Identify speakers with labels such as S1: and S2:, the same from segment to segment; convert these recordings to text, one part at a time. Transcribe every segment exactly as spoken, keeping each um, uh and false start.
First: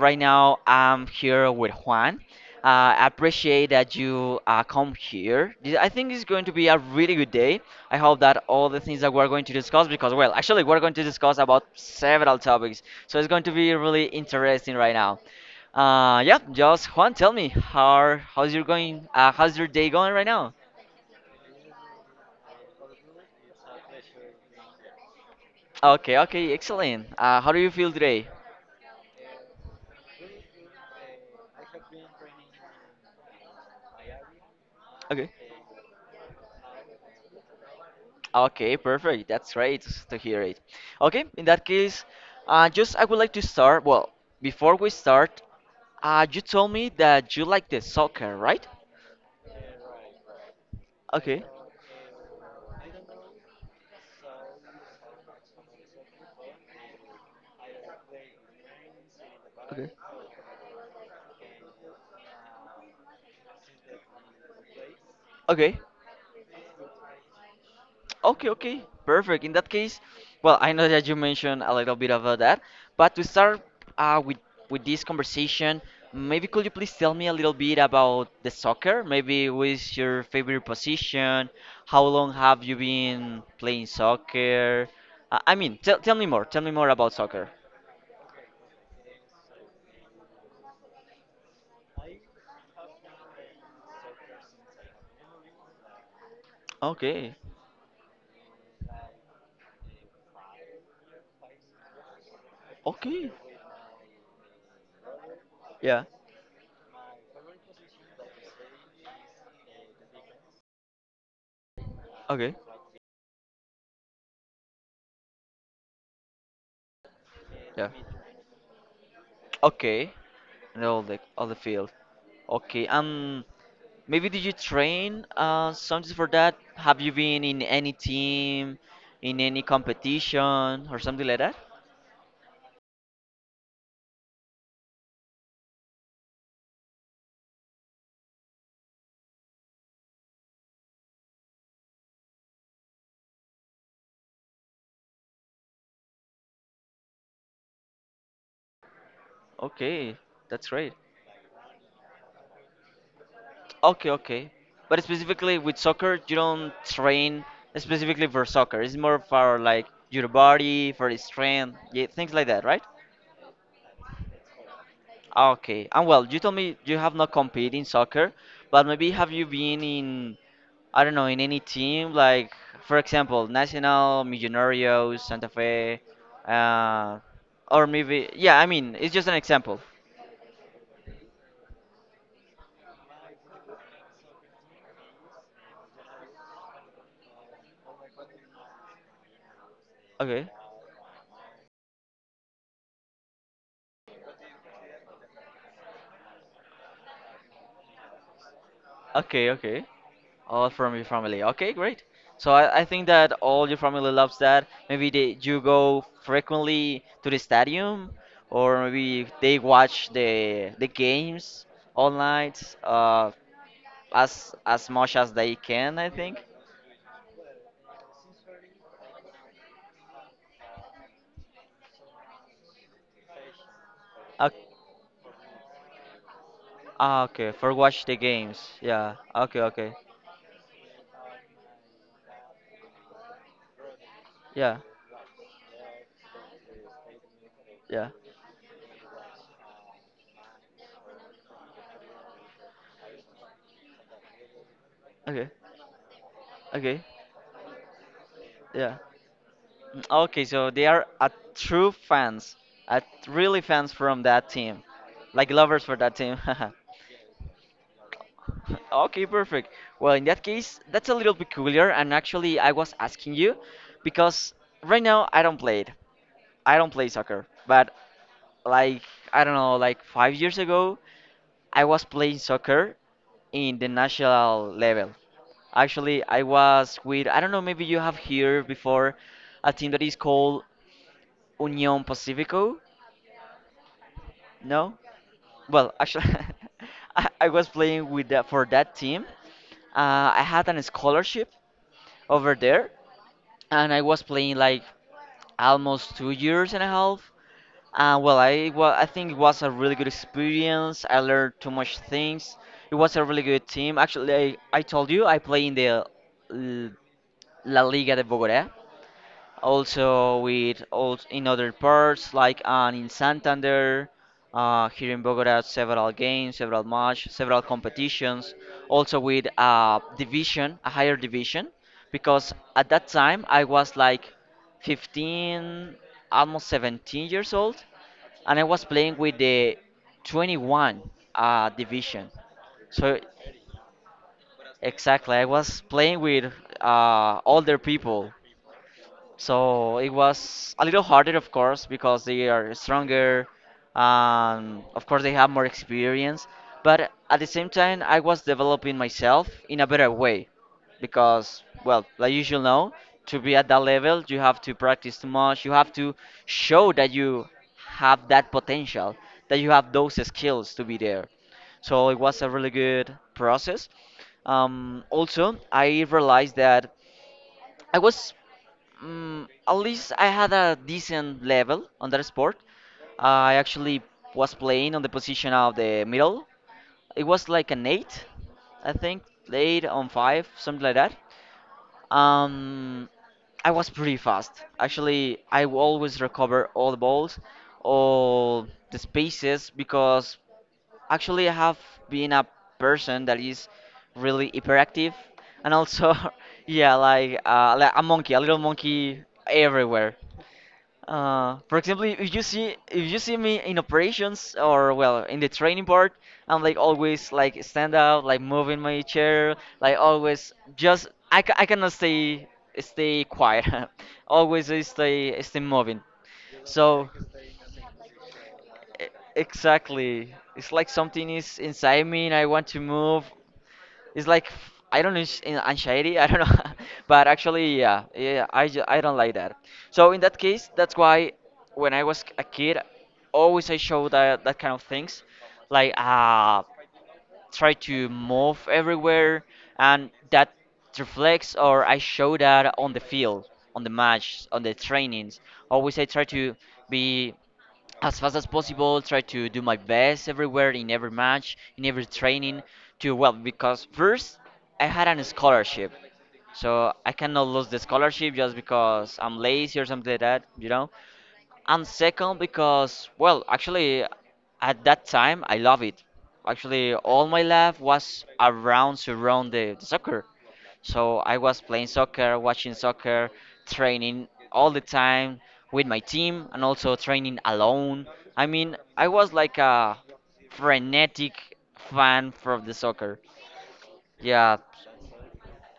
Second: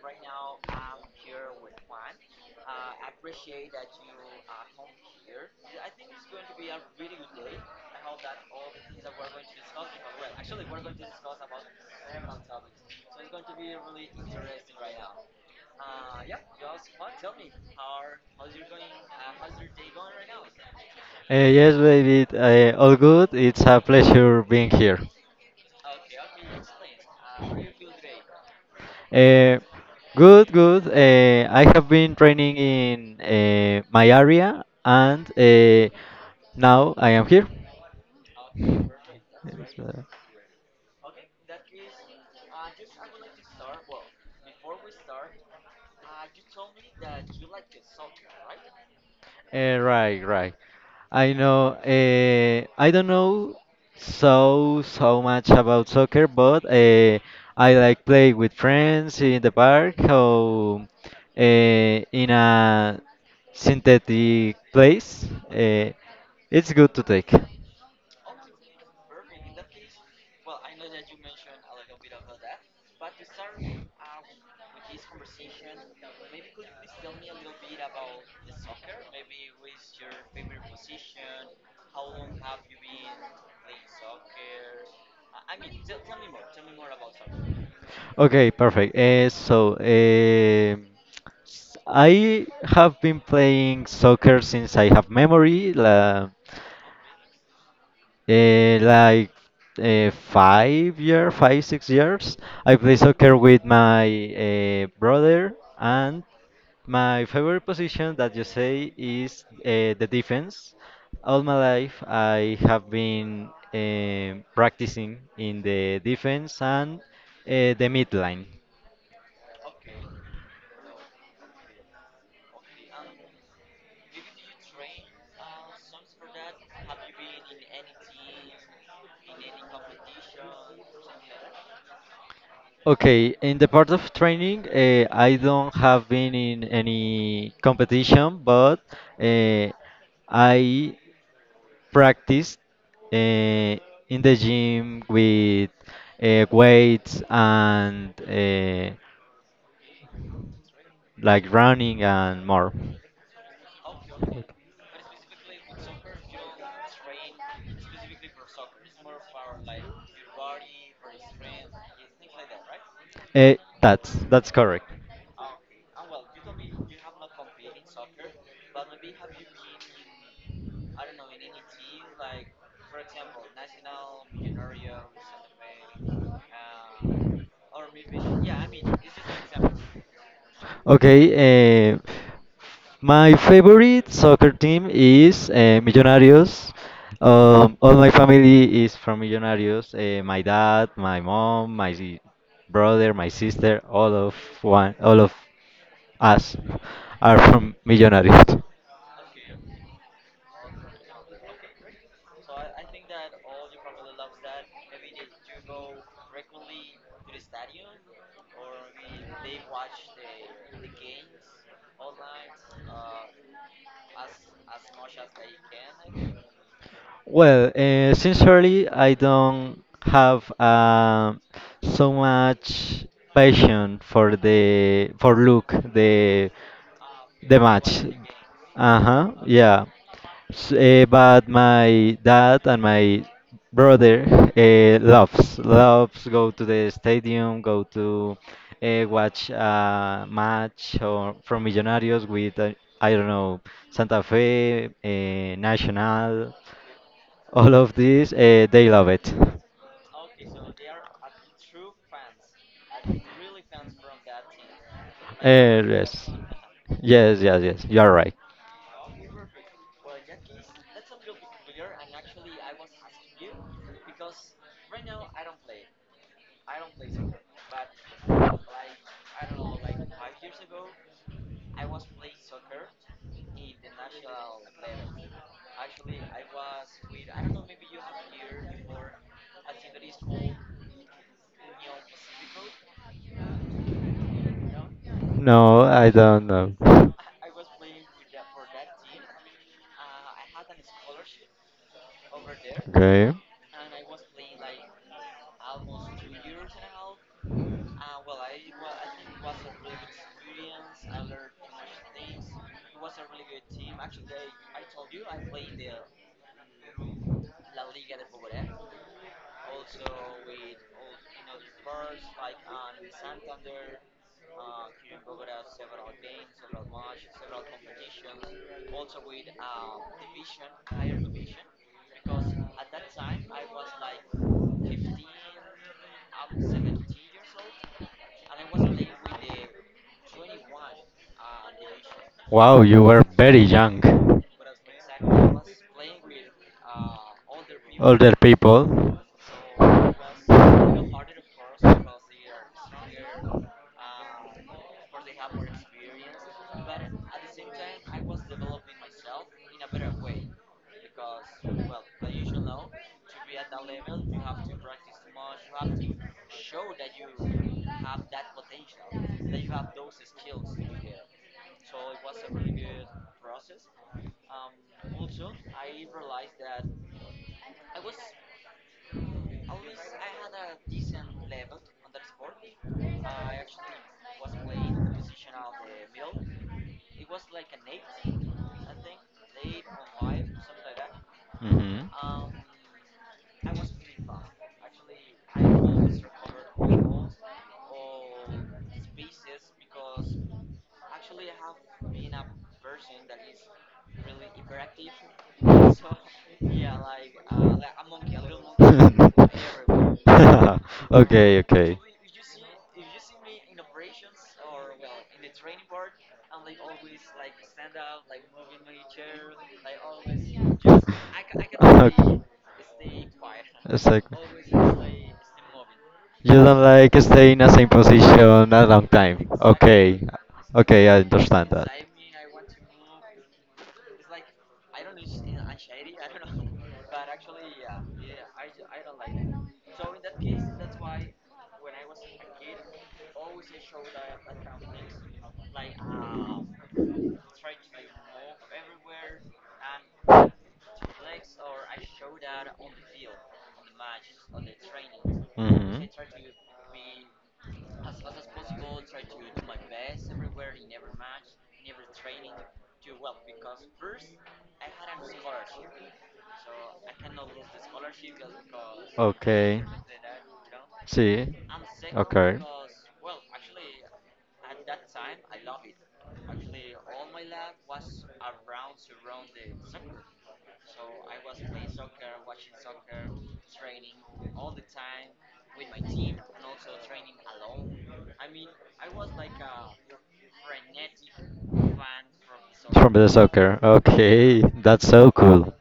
S1: Right now, I'm here with Juan. Uh, I appreciate that you uh, come here. Th- I think it's going to be a really good day. I hope that all the things that we're going to discuss, because well, actually, we're going to discuss about several topics, so it's going to be really interesting right now. Uh, yeah, just Juan, tell me how are- how's your going? Uh, how's your day going right now?
S2: Uh, yes, baby, uh, all good. It's a pleasure being here.
S1: Okay, okay, excellent. Uh, how do you feel today?
S2: Uh, Good, good. Uh, I have been training in uh, my area, and
S1: Okay.
S2: uh, now I am here.
S1: Okay, perfect. That's
S2: Yes,
S1: great
S2: uh,
S1: to hear it. Okay, in that case, uh, just I would like to start. Well, before we start, uh, you told me that you like the soccer, right?
S2: Eh, right, right. I
S1: Okay,
S2: know. Uh, I don't know so so much about soccer, but uh, I like play with friends in the
S1: okay,
S2: park, or uh, in a synthetic place.
S1: okay.
S2: Uh, it's good to take.
S1: Okay, okay, perfect. In that case, well, I know that you mentioned a little bit about that, but to start uh, with with this conversation, maybe could you please tell me a little bit about the soccer? Maybe what's your favorite position? How long have you been playing soccer? Uh, I mean, tell tell me more. Tell me more about soccer.
S2: Okay, perfect. Uh, so um s- I have been playing soccer since I have memory. La,
S1: Okay,
S2: Uh, like uh, five year, five six years, I play
S1: okay,
S2: soccer with my uh, brother,
S1: yeah,
S2: and my favorite position that you say is uh, the defense. All my life,
S1: okay,
S2: I have been um practicing in the defense, and uh, the
S1: yeah,
S2: midline.
S1: okay. And all the all the field. Okay, um, maybe did you train uh, something for that? Have you been in any team, in any competition, or something like that?
S2: Okay, in the part of training, uh, I don't have been in any competition, but uh, I practice uh, in the gym with uh, weights, and uh,
S1: Okay, that's great.
S2: like running and more.
S1: Okay, okay. But specifically with soccer, you don't train specifically for soccer. It's more for like your body, for the strength, yeah, things like that, right?
S2: Uh, that's that's correct.
S1: Okay, and well, you told me you have not competed in soccer, but maybe have you been in, I don't know, in any team like, for example, Nacional, Millonarios, Santa Fe, uh, or maybe, yeah, I mean, it's just an example.
S2: Okay, uh, my favorite soccer team is uh, Millonarios. Um, all my family is from Millonarios. Uh, my
S1: Okay,
S2: dad, my mom, my si- brother, my sister, all of one, all of us are from Millonarios.
S1: okay, okay. All from your family. Okay, great. So I, I think that all your family loves that. Maybe they you go frequently to the stadium, or maybe they watch the the games all night. Uh, as as much as they can, I think.
S2: Well, uh, sincerely, I don't have um so much passion for
S1: Ah,
S2: the for look the
S1: ah, okay,
S2: the
S1: for
S2: match.
S1: watch the games. Yeah.
S2: Uh-huh,
S1: Okay,
S2: yeah.
S1: okay.
S2: S- eh, but my dad and my brother
S1: Yeah.
S2: uh, loves loves go to the stadium, go
S1: Yeah.
S2: to uh, watch a match or from Millonarios with uh, I don't know, Santa Fe,
S1: Okay.
S2: uh, Nacional.
S1: Okay.
S2: All of this, uh, they
S1: Yeah.
S2: love it.
S1: Mm, okay, so they are a true fans, a really fans from that team, like
S2: Uh,
S1: lovers for that
S2: yes.
S1: team.
S2: Yes, yes, yes. You're right.
S1: Okay, perfect. Well, in that case, that's a little peculiar, and actually, I was asking you because right now I don't play it. I don't play soccer, but like I don't know, like five years ago, I was playing soccer in the national level. Actually, I was with, I don't know, maybe you have heard before a team that is called Union Pacifico. No?
S2: No,
S1: Well,
S2: I
S1: actually,
S2: don't know.
S1: I, I was playing with that for that team. Uh, I had an scholarship over there,
S2: Okay.
S1: and I was playing like almost two years and a half. Uh, well, I well, I think it was a really good experience. I learned too much things. It was a really good team. Actually, I, I told you I play in the L- La Liga de Bogotá also with all in other parts like and in Santander, uh, here in Bogota, several games, several match, several competitions, also with a division, a higher division, because at that time I was like fifteen, almost seventeen years old, and I was playing with the twenty-one uh, division.
S2: Wow, you
S1: So
S2: were very young. But
S1: exactly, I was playing with uh, older people so it was a little harder, of course, because they are stronger. Um, of course, they have more experience. But at the same time, I was developing myself in a better way because, well, like you should know, to be at that level, you have to practice too much. You have to show that you have that potential, that you have those skills to be there. So it was a really good process. Um, also, I realized that I was mm at least I had a decent level on that sport. I actually was playing on the position of the middle. It was like an eight, I think, eight on five, something like that.
S2: Mhm.
S1: Um, I was pretty fast. Actually, I will always recover all the balls, all the spaces because actually, I have been a person that is really hyperactive, and also, yeah, like uh, like a monkey, a little monkey everywhere. Uh,
S2: Okay,
S1: for
S2: okay.
S1: example, if you see if you see me in operations or well in the training part, I'm like always like stand up, like moving my chair, like always just I, ca- I cannot
S2: Okay.
S1: stay stay quiet,
S2: Exactly.
S1: always I stay stay moving.
S2: You don't
S1: So.
S2: like stay in the same position a long
S1: E-
S2: time. Okay.
S1: Exactly. It's like
S2: Okay, I
S1: something is
S2: understand that.
S1: inside me and I want to move. It's like f- I don't know, it's an- anxiety. I don't know, but actually, yeah, yeah, I ju- I don't like that. So in that case, that's why when I was a kid, always I showed that that kind of things, like ah try to move everywhere, and that reflects or I show that on the field, on the match, on the trainings. Always I
S2: hmm
S1: try to be as fast as possible, try to do my best everywhere in every match, in every training to well because first I had an scholarship. So I cannot lose the scholarship just because I'm lazy
S2: Okay.
S1: or something like that, you know?
S2: Sí.
S1: And second
S2: Okay.
S1: because well actually at that time I love it. Actually all my life was around surround the, the soccer, so I was playing soccer, watching soccer, training all the time with my team and also training alone. I mean I was like a frenetic fan for the
S2: From
S1: soccer.
S2: the soccer.
S1: Yeah,
S2: Okay, that's so cool.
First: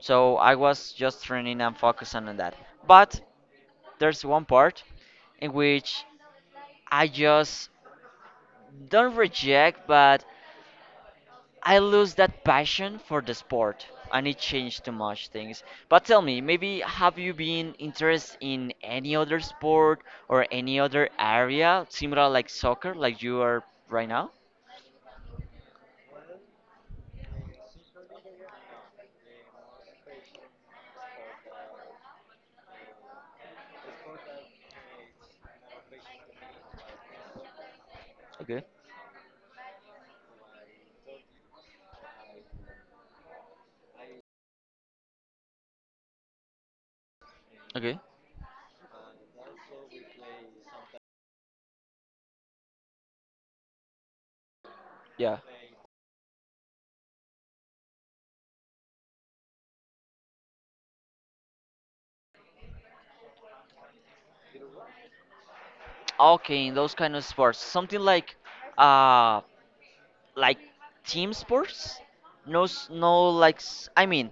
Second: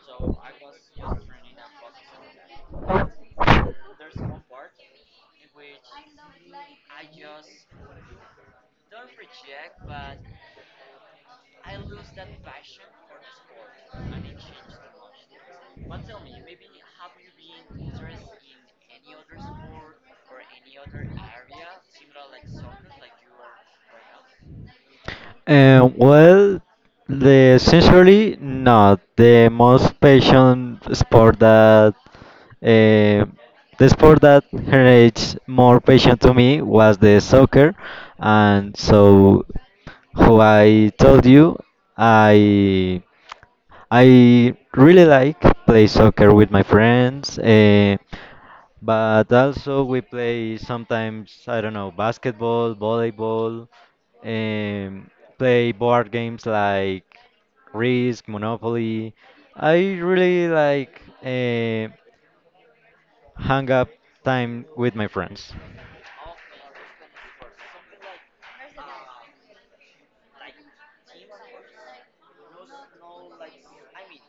S1: so I was just training and focusing on that, but there's one part in which I just don't reject, but I lose that passion for the sport and it changed too much things. But tell me, maybe have you been interested in any other sport or any other area similar like soccer, like you are right now?
S2: Um, well, the sincerely not the most patient sport that um the sport that generates more passion to me was the soccer,
S1: Okay,
S2: and so how I told you, I I really like play soccer with my friends, eh,
S1: okay,
S2: but also we play sometimes, I don't know, basketball, volleyball, um,
S1: yeah.
S2: play board games like Risk, Monopoly. I really like eh, hang up time with my friends.
S1: Okay, in those kind of sports, something like, uh, like team sports? No, s- no, like s- I mean,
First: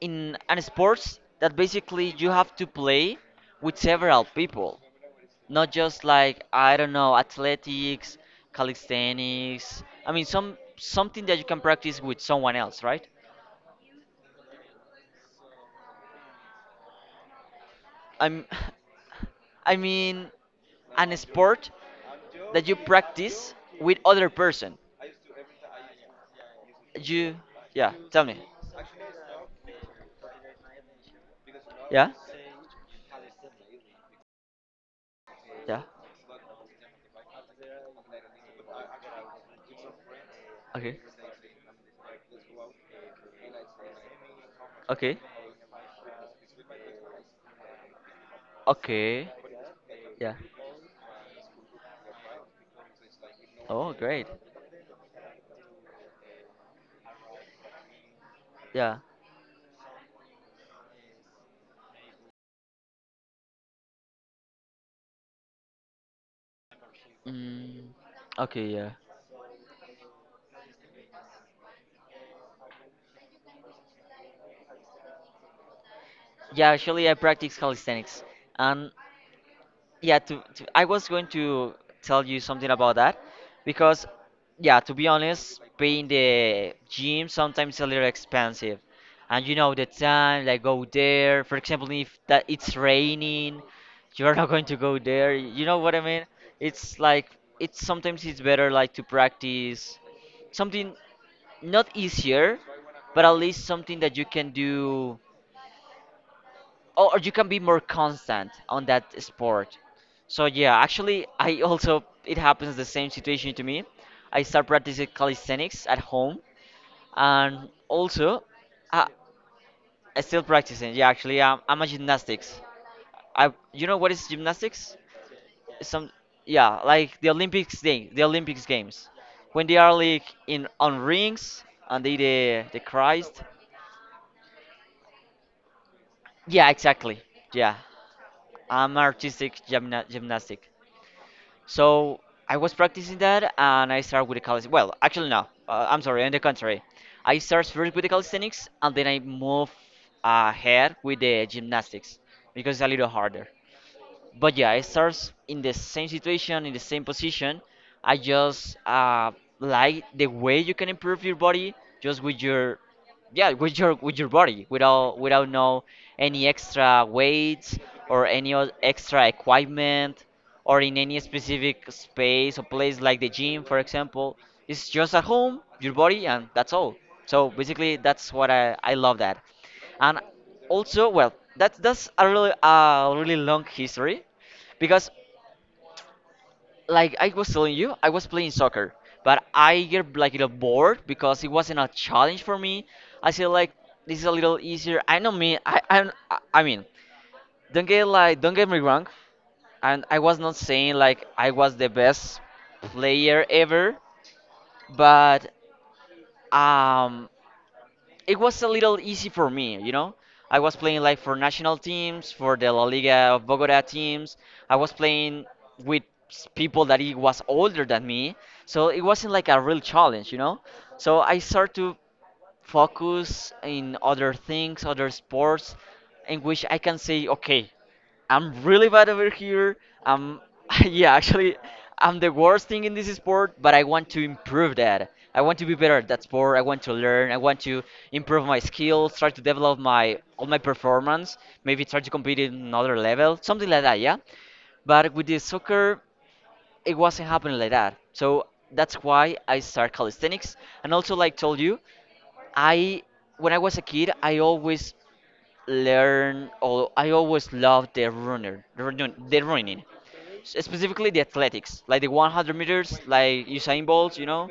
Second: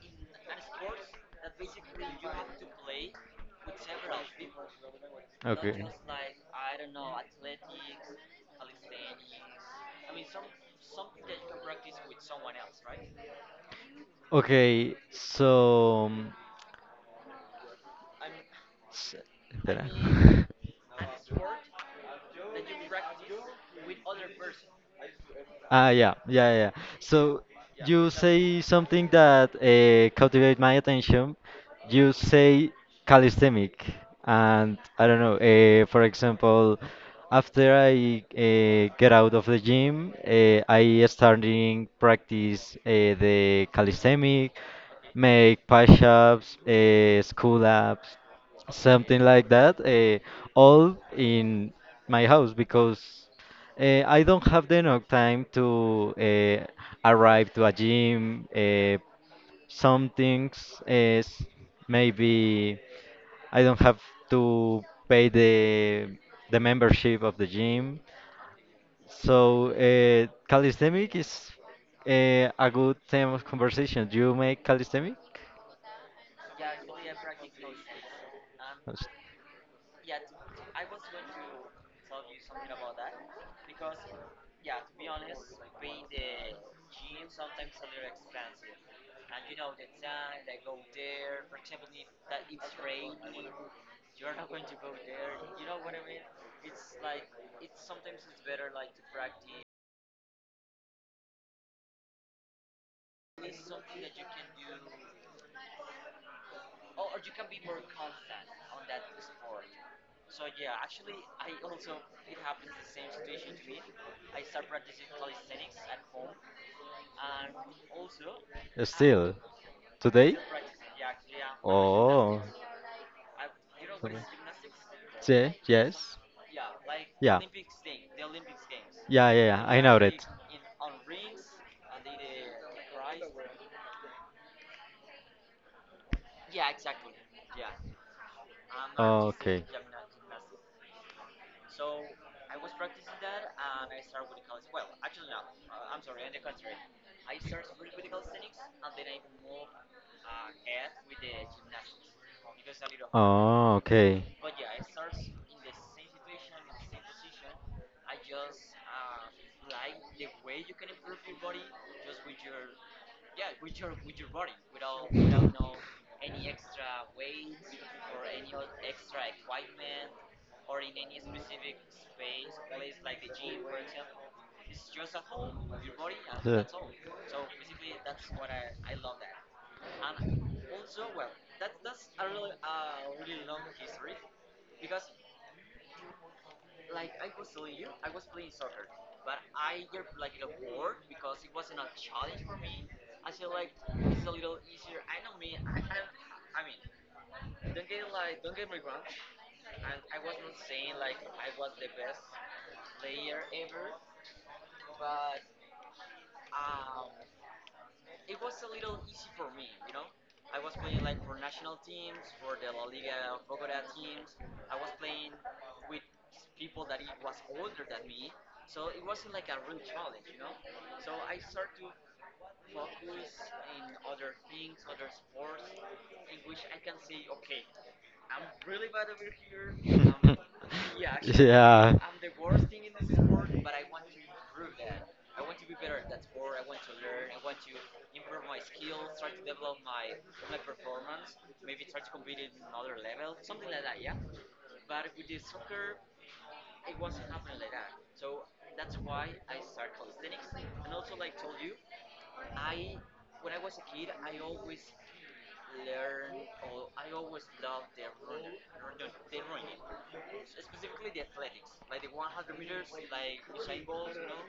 S1: in an sports that basically you have to play with several people. Not
S2: Okay.
S1: just like I don't know, athletics, calisthenics. I mean, some something that you can practice with someone else, right?
S2: Okay, so. um,
S1: I'm,
S2: s-
S1: I
S2: Espera.
S1: mean, an sport that you practice with other person.
S2: Ah, yeah, yeah, yeah.
S1: You,
S2: So
S1: yeah.
S2: you
S1: Tell me.
S2: say something that uh, captivate my attention.
S1: Yeah,
S2: You say calisthenic, and I don't know.
S1: yeah.
S2: Uh, for example, after I uh, get out of the gym, uh,
S1: Okay,
S2: I starting practice uh, the calisthenic,
S1: okay,
S2: make push-ups, uh, school ups, something
S1: okay.
S2: like that. Uh,
S1: Yeah.
S2: all in my house because.
S1: Oh,
S2: Uh, I
S1: great.
S2: don't have the enough time to uh, arrive to a gym.
S1: Yeah.
S2: Uh, some things is maybe I don't have to pay the the membership of the
S1: Mm,
S2: gym.
S1: okay, yeah.
S2: So uh, calisthenic is uh, a good theme of conversation. Do you make calisthenic?
S1: Yeah, actually, I practice calisthenics, and yeah to, to I was going to tell you something about that because yeah to be honest paying the gym sometimes a little expensive, and you know the time like go there, for example if that it's raining you're not going to go there, you know what I mean. It's like it's sometimes it's better like to practice something not easier but at least something that you can do or or you can be more constant on that sport. So yeah, actually, I also it happens the same situation to me. I start practicing calisthenics at home, and also, I,
S2: Still
S1: I
S2: today?
S1: still practicing. Yeah, actually, I'm, I'm a
S2: Oh.
S1: gymnastics. I you know what
S2: Sorry.
S1: is gymnastics?
S2: Yeah,
S1: Some
S2: yes.
S1: yeah, like the
S2: Yeah.
S1: Olympics thing, the Olympics games,
S2: Yeah, yeah, yeah.
S1: when they
S2: I
S1: are
S2: know
S1: like
S2: it.
S1: in on rings and they the the Christ. Yeah, exactly. Yeah, I'm artistic
S2: Okay.
S1: gymna- gymnastic. So I was practicing that, and I started with the calisthenics. Well, actually, no. Uh, I'm sorry. On the contrary, I started first with the calisthenics, and then I move uh, ahead with the gymnastics because it's a little harder.
S2: Oh, okay.
S1: But yeah, I starts in the same situation, in the same position. I just uh, like the way you can improve your body just with your yeah with your with your body without without no any extra weights or any o- extra equipment or in any specific space or place like the gym for example, it's just at home your body and that's all. So basically that's what i i love that. And also well that's that's a really a really long history because like I was telling you, I was playing soccer, but I get like a little bored because it wasn't a challenge for me. I feel like this is a little easier. I know me. I I'm, I I mean, don't get like don't get me wrong, and I was not saying like I was the best player ever, but um it was a little easy for me, you know. I was playing like for national teams, for the La Liga of Bogota teams. I was playing with s- people that it was older than me, so it wasn't like a real challenge, you know. So I started to focus in other things, other sports, in which I can say, okay, I'm really bad over here. Um, yeah, actually,
S2: Yeah.
S1: I'm the worst thing in this sport, but I want to improve that. I want to be better at that sport. I want to learn. I want to improve my skills. Try to develop my all my performance. Maybe try to compete in another level, something like that. Yeah, but with the soccer, it wasn't happening like that. So that's why I started calisthenics. And also, like told you. I when I was a kid, I always learn or I always loved the runner, the run, the running, S- specifically the athletics, like the one hundred meters, like Usain Bolt, you know,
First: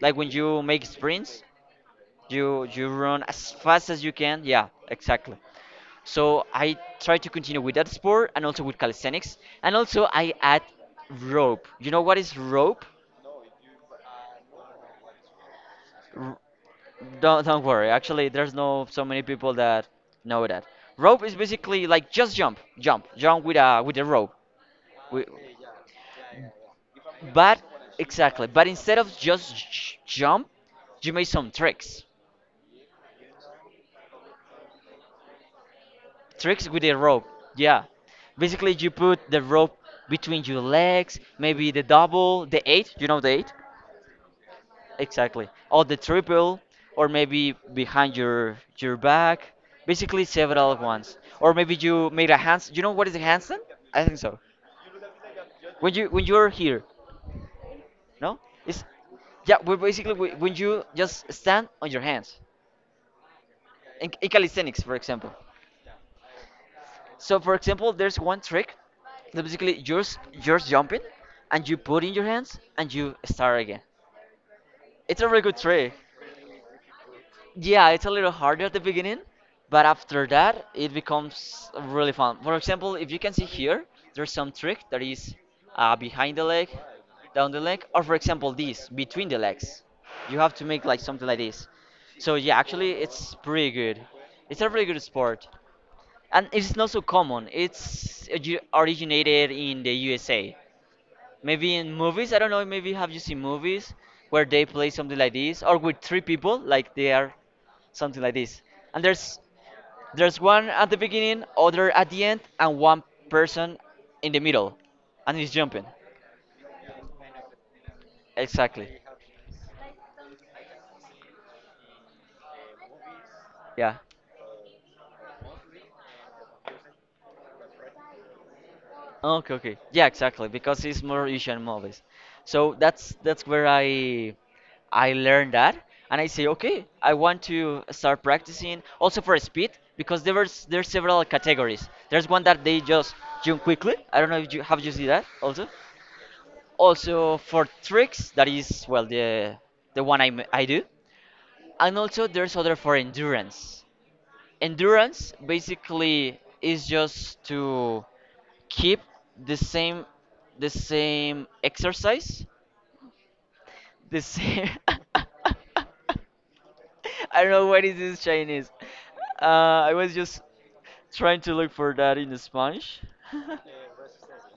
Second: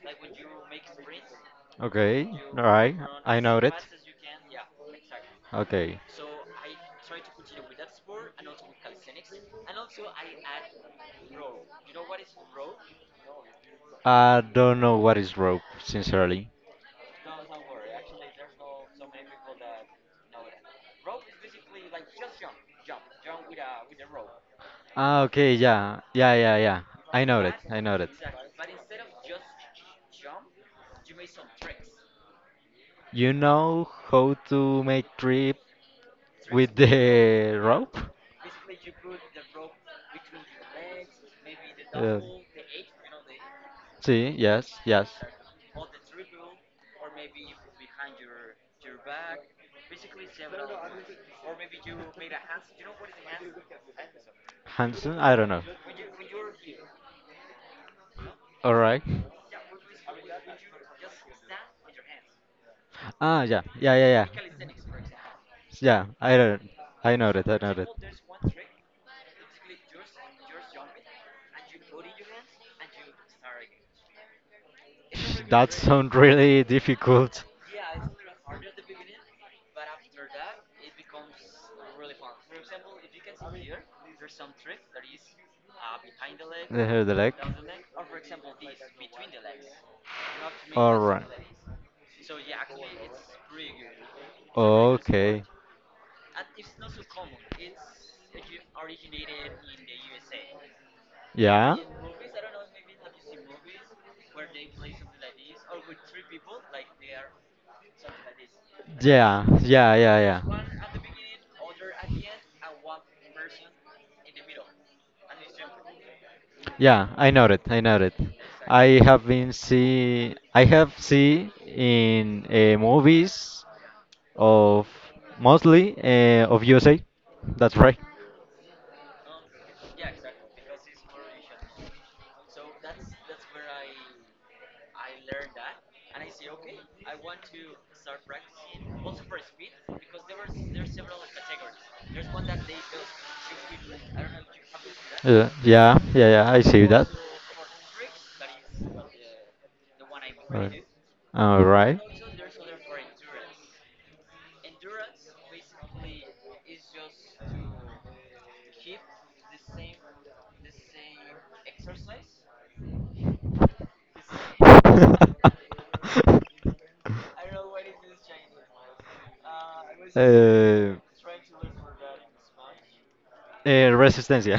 S1: like when you make sprints,
S2: Okay.
S1: you you run as
S2: Noted.
S1: fast as you can. Yeah, exactly.
S2: Okay.
S1: So I try to continue with that sport and also with calisthenics, and also I add rope. You know what is rope?
S2: I don't know what is rope, sincerely.
S1: Don't don't worry. Actually, there's no so many people that know that. Rope is basically like just jump, jump, jump with a with a rope.
S2: Ah,
S1: Wi-
S2: okay, yeah, yeah, yeah, yeah. I know it.
S1: But
S2: I know it.
S1: exactly. But instead of just j- jump, you make some tricks.
S2: You know how to make trip
S1: Tricks
S2: with
S1: with a rope.
S2: the
S1: Yeah.
S2: rope?
S1: Basically, you put the rope between your legs. Maybe the
S2: Uh,
S1: double, the eight. You know the eight?
S2: See, yes, yes.
S1: Exactly. Or the triple, or maybe behind your your back. Basically several at once. Or maybe you made a hands. You know what is a handstand? I think so.
S2: Hansen, I don't know.
S1: When you when you're here, no?
S2: All
S1: It's
S2: right.
S1: Yeah. We basically we, when you just stand on your hands.
S2: Ah, yeah, yeah,
S1: In,
S2: yeah,
S1: in
S2: yeah.
S1: calisthenics, for example.
S2: Yeah, I don't. I know
S1: So
S2: it.
S1: for
S2: I know it.
S1: example, there's one trick that basically you're s- you're jumping, and you put in your hands and you start again. It's a really good
S2: That
S1: trick.
S2: sounds really difficult.
S1: Yeah, it's a little harder at the beginning, but after that, it becomes really fun. For example, if you can see here, there's some trick that is uh, behind the leg,
S2: Here the
S1: down the leg, or for example, this between the legs. You have to make
S2: you
S1: like
S2: a
S1: something like this. So yeah, actually, it's pretty good.
S2: kind of
S1: It's a really
S2: sport.
S1: good
S2: Okay. And
S1: sport, and it's not so common. It's origi- originated in the U S A.
S2: yeah.
S1: Maybe in movies, I don't know, maybe have you seen movies where they play something like this or with three people, like they are something like this. And there's
S2: Yeah. Yeah.
S1: there's
S2: Yeah.
S1: one at the beginning, other at the end, and one person in the middle and he's jumping.
S2: Yeah, I know it. I know it. I
S1: Exactly.
S2: have been see. I have see in uh, movies
S1: Yeah.
S2: of mostly uh, of U S A. That's right.
S1: Okay, okay. Yeah, exactly, because it's more Asian movies. So that's that's where I I learned that and I say, okay, I want to start practicing also for speed because there was there's several categories. There's one that they just jump quickly. I don't know if you have you seen that
S2: Uh,
S1: also.
S2: yeah, yeah, yeah. I see that.
S1: Also for tricks, that is well the the one I, m- I
S2: Right.
S1: do.
S2: All right.
S1: And also there's other for endurance endurance basically is just to keep the same the same exercise the same i don't know what is this Chinese uh, I was just
S2: Uh,
S1: trying to look for that in Spanish
S2: Eh, Resistencia.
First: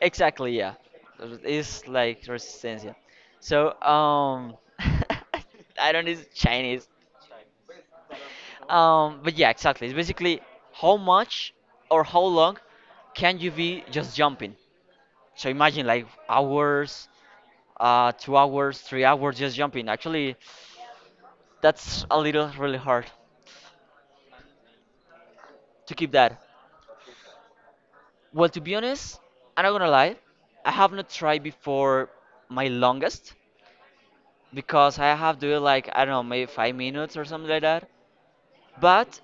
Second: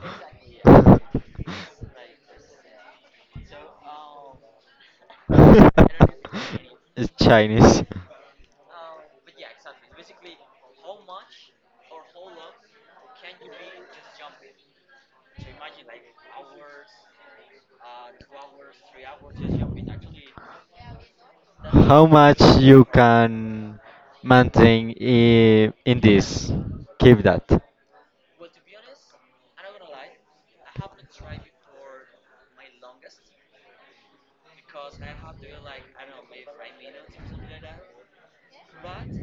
S1: exactly, yeah, it's like resistencia. So um I don't know, it's Chinese.
S2: It's Chinese.
S1: Um, but yeah, exactly. It's basically how much or how long can you be just jumping? So imagine like hours, uh, two hours, three hours just jumping. Actually, that's
S2: How
S1: a
S2: much
S1: little really
S2: you
S1: hard
S2: can maintain i-
S1: to
S2: in
S1: keep that.
S2: this? Keep that.
S1: Well, to be honest, I'm not gonna lie, I have not tried before my longest because I have to do it like I don't know maybe five minutes or something like that. But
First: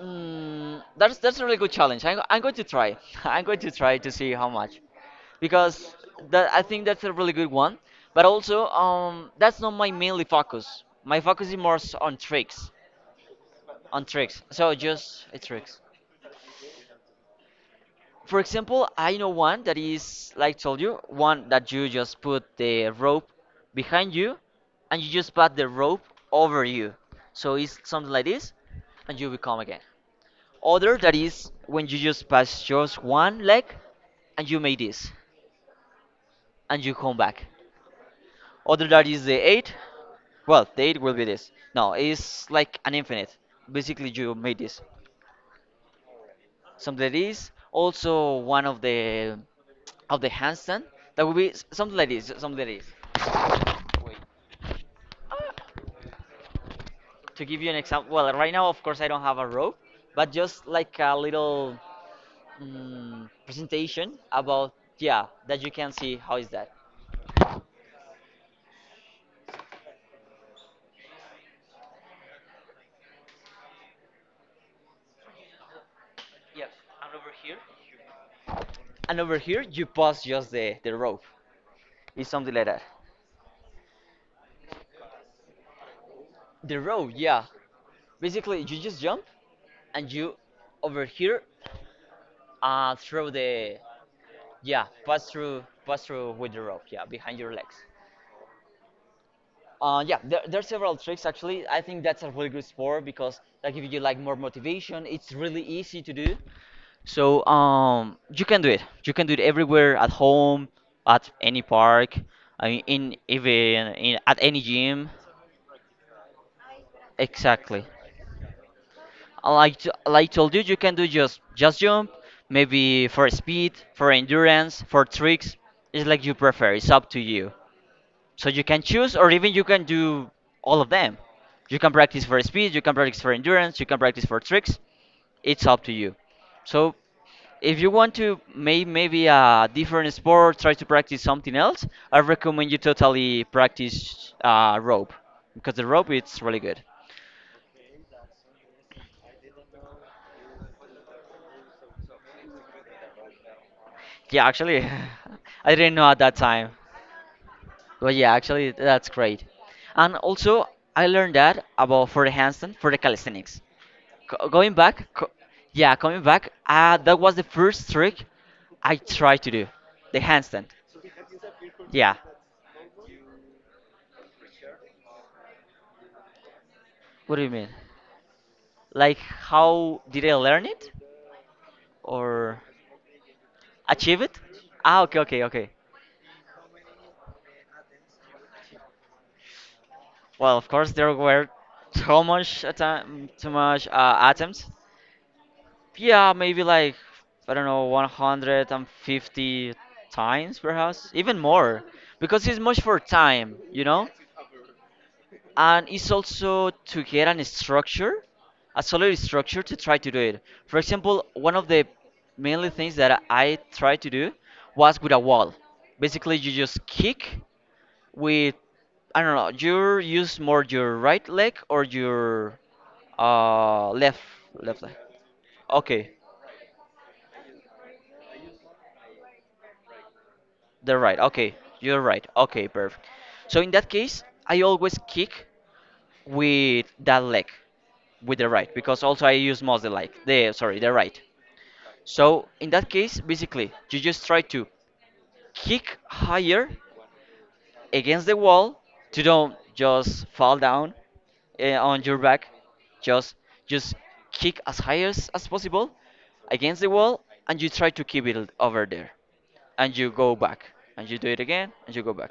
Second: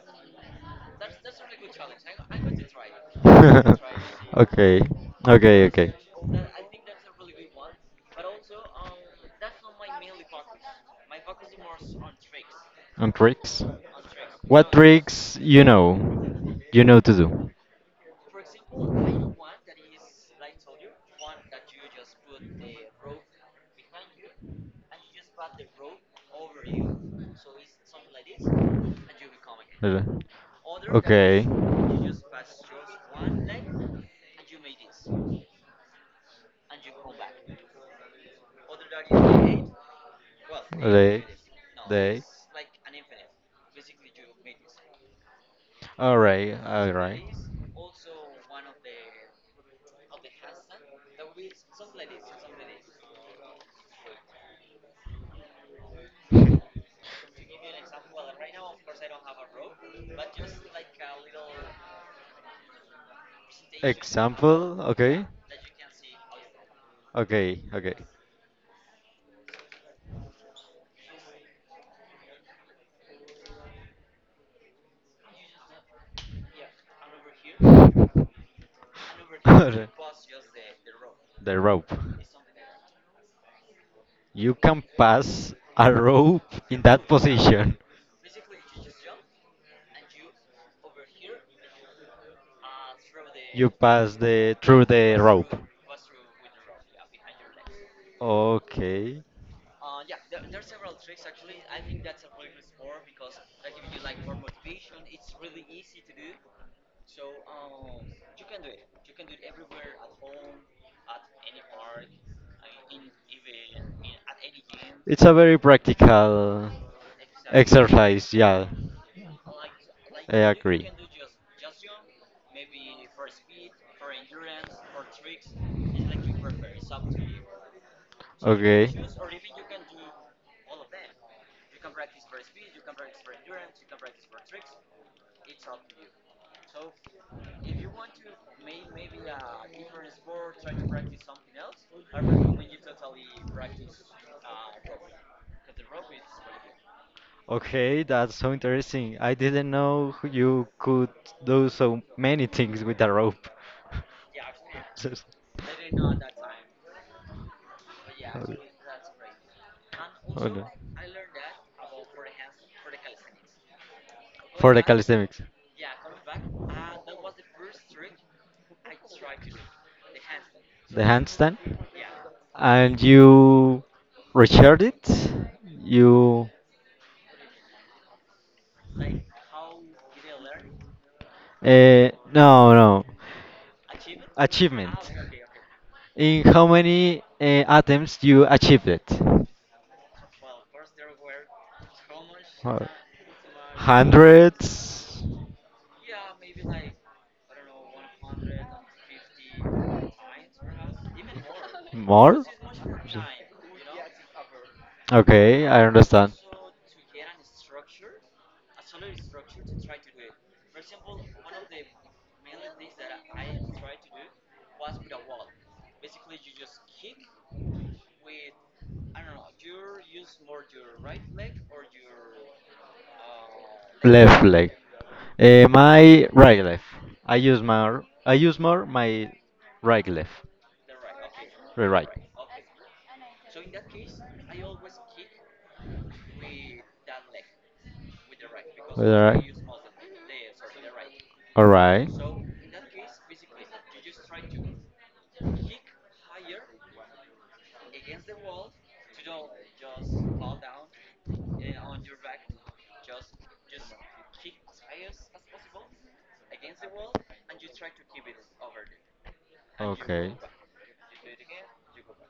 S1: mm, that's that's a really good challenge. I'm, go- I'm going to try. I'm going to try to see how much,
S2: Okay, okay,
S1: because
S2: okay.
S1: that I think that's a really good one. But also, um, that's not my mainly focus. My focus is more s- on tricks,
S2: On tricks?
S1: on tricks.
S2: On
S1: So just uh,
S2: you
S1: tricks.
S2: know? You know to do?
S1: For example, I know one that is like I told you one that you just put the rope behind you, and you just put the rope over you. So it's something like this, and you become again. Other
S2: Uh,
S1: that is when you just pass just one leg and you make this and you come back. Other that is the eight. Well, the eight will be this. No, it's like an infinite. Basically, you made this.
S2: All right, all
S1: Something like
S2: right.
S1: this. Also one of the of the handstand. That would be s- something like this. Something like this. To give you an example, well, right now of course I don't have a rope, but just like a little mm, presentation about
S2: Example,
S1: yeah
S2: okay,
S1: that you can see how is that.
S2: okay, okay.
S1: And over here you
S2: Alright.
S1: pass just the, the rope.
S2: The rope.
S1: It's something like that.
S2: You can pass a rope
S1: The
S2: in that
S1: rope, yeah.
S2: position.
S1: Basically, you just jump and you over here uh, throw
S2: You
S1: the
S2: pass the
S1: yeah
S2: through the
S1: pass
S2: rope.
S1: through pass through with the rope, yeah, behind your legs.
S2: Okay.
S1: Uh, yeah, there, there are several tricks actually. I think that's a really good sport because that gives you like more motivation. It's really easy to do. So um, you can do it. You can do it everywhere at home, at any park, I mean, in even in at any gym.
S2: It's a very practical
S1: Exactly.
S2: exercise, yeah.
S1: Uh, like t- like I
S2: I
S1: told you, you
S2: agree.
S1: can do just just jump, maybe for speed, for endurance, for tricks. It's like you prefer. It's up to you. So you can
S2: Okay.
S1: choose, or even you can do all of them. You can practice for speed, you can practice for endurance, you can practice for tricks. It's up to you. So if you want to make maybe a different sport, try to practice something else. I recommend you totally practice uh, rope because the rope it's really good.
S2: Okay, that's so interesting. I didn't know who you could do so many things with a rope.
S1: Yeah, actually,
S2: Just-
S1: I didn't know at that time. But yeah,
S2: okay.
S1: actually, that's great. And
S2: Hold
S1: also,
S2: on.
S1: I learned that about for the handstand, for the calisthenics. Co- going
S2: For the
S1: back, co-
S2: calisthenics.
S1: yeah, coming back, uh, that was the first trick I tried to do, the handstand.
S2: The handstand,
S1: Yeah.
S2: and you recharge it. You,
S1: What do you mean? Like, how did I learn it
S2: uh,
S1: or
S2: no, no,
S1: achieve it?
S2: achievement.
S1: Ah, okay, okay, okay.
S2: In how many uh, attempts you achieved it?
S1: Well, of course, there were so much
S2: Uh,
S1: attem- too much uh, attempts.
S2: Hundreds.
S1: Yeah, maybe like I don't know, one hundred and fifty times perhaps, even more,
S2: More?
S1: because it's much for time, you know,
S2: Okay, I
S1: and it's
S2: understand.
S1: also to get an structure, a solid structure to try to do it. For example, one of the mainly things that I tried to do was with a wall. Basically, you just kick with I don't know, you use more your right leg or your uh left
S2: Left leg.
S1: left leg.
S2: Eh,
S1: Okay.
S2: my right leg. I use more. I use more my right leg.
S1: They're right. Okay,
S2: Right,
S1: you're
S2: right.
S1: right. Okay, perfect. So in that case, I always kick with that leg, with the right, because also I
S2: Right.
S1: use most the like the sorry the right.
S2: All right.
S1: So in that case, basically, you just try to kick higher against the wall to don't just fall down uh, on your back. Just just kick as high as, as possible against the wall, and you try to keep it over there, and you
S2: Okay.
S1: go back, and you do it again, and you go back.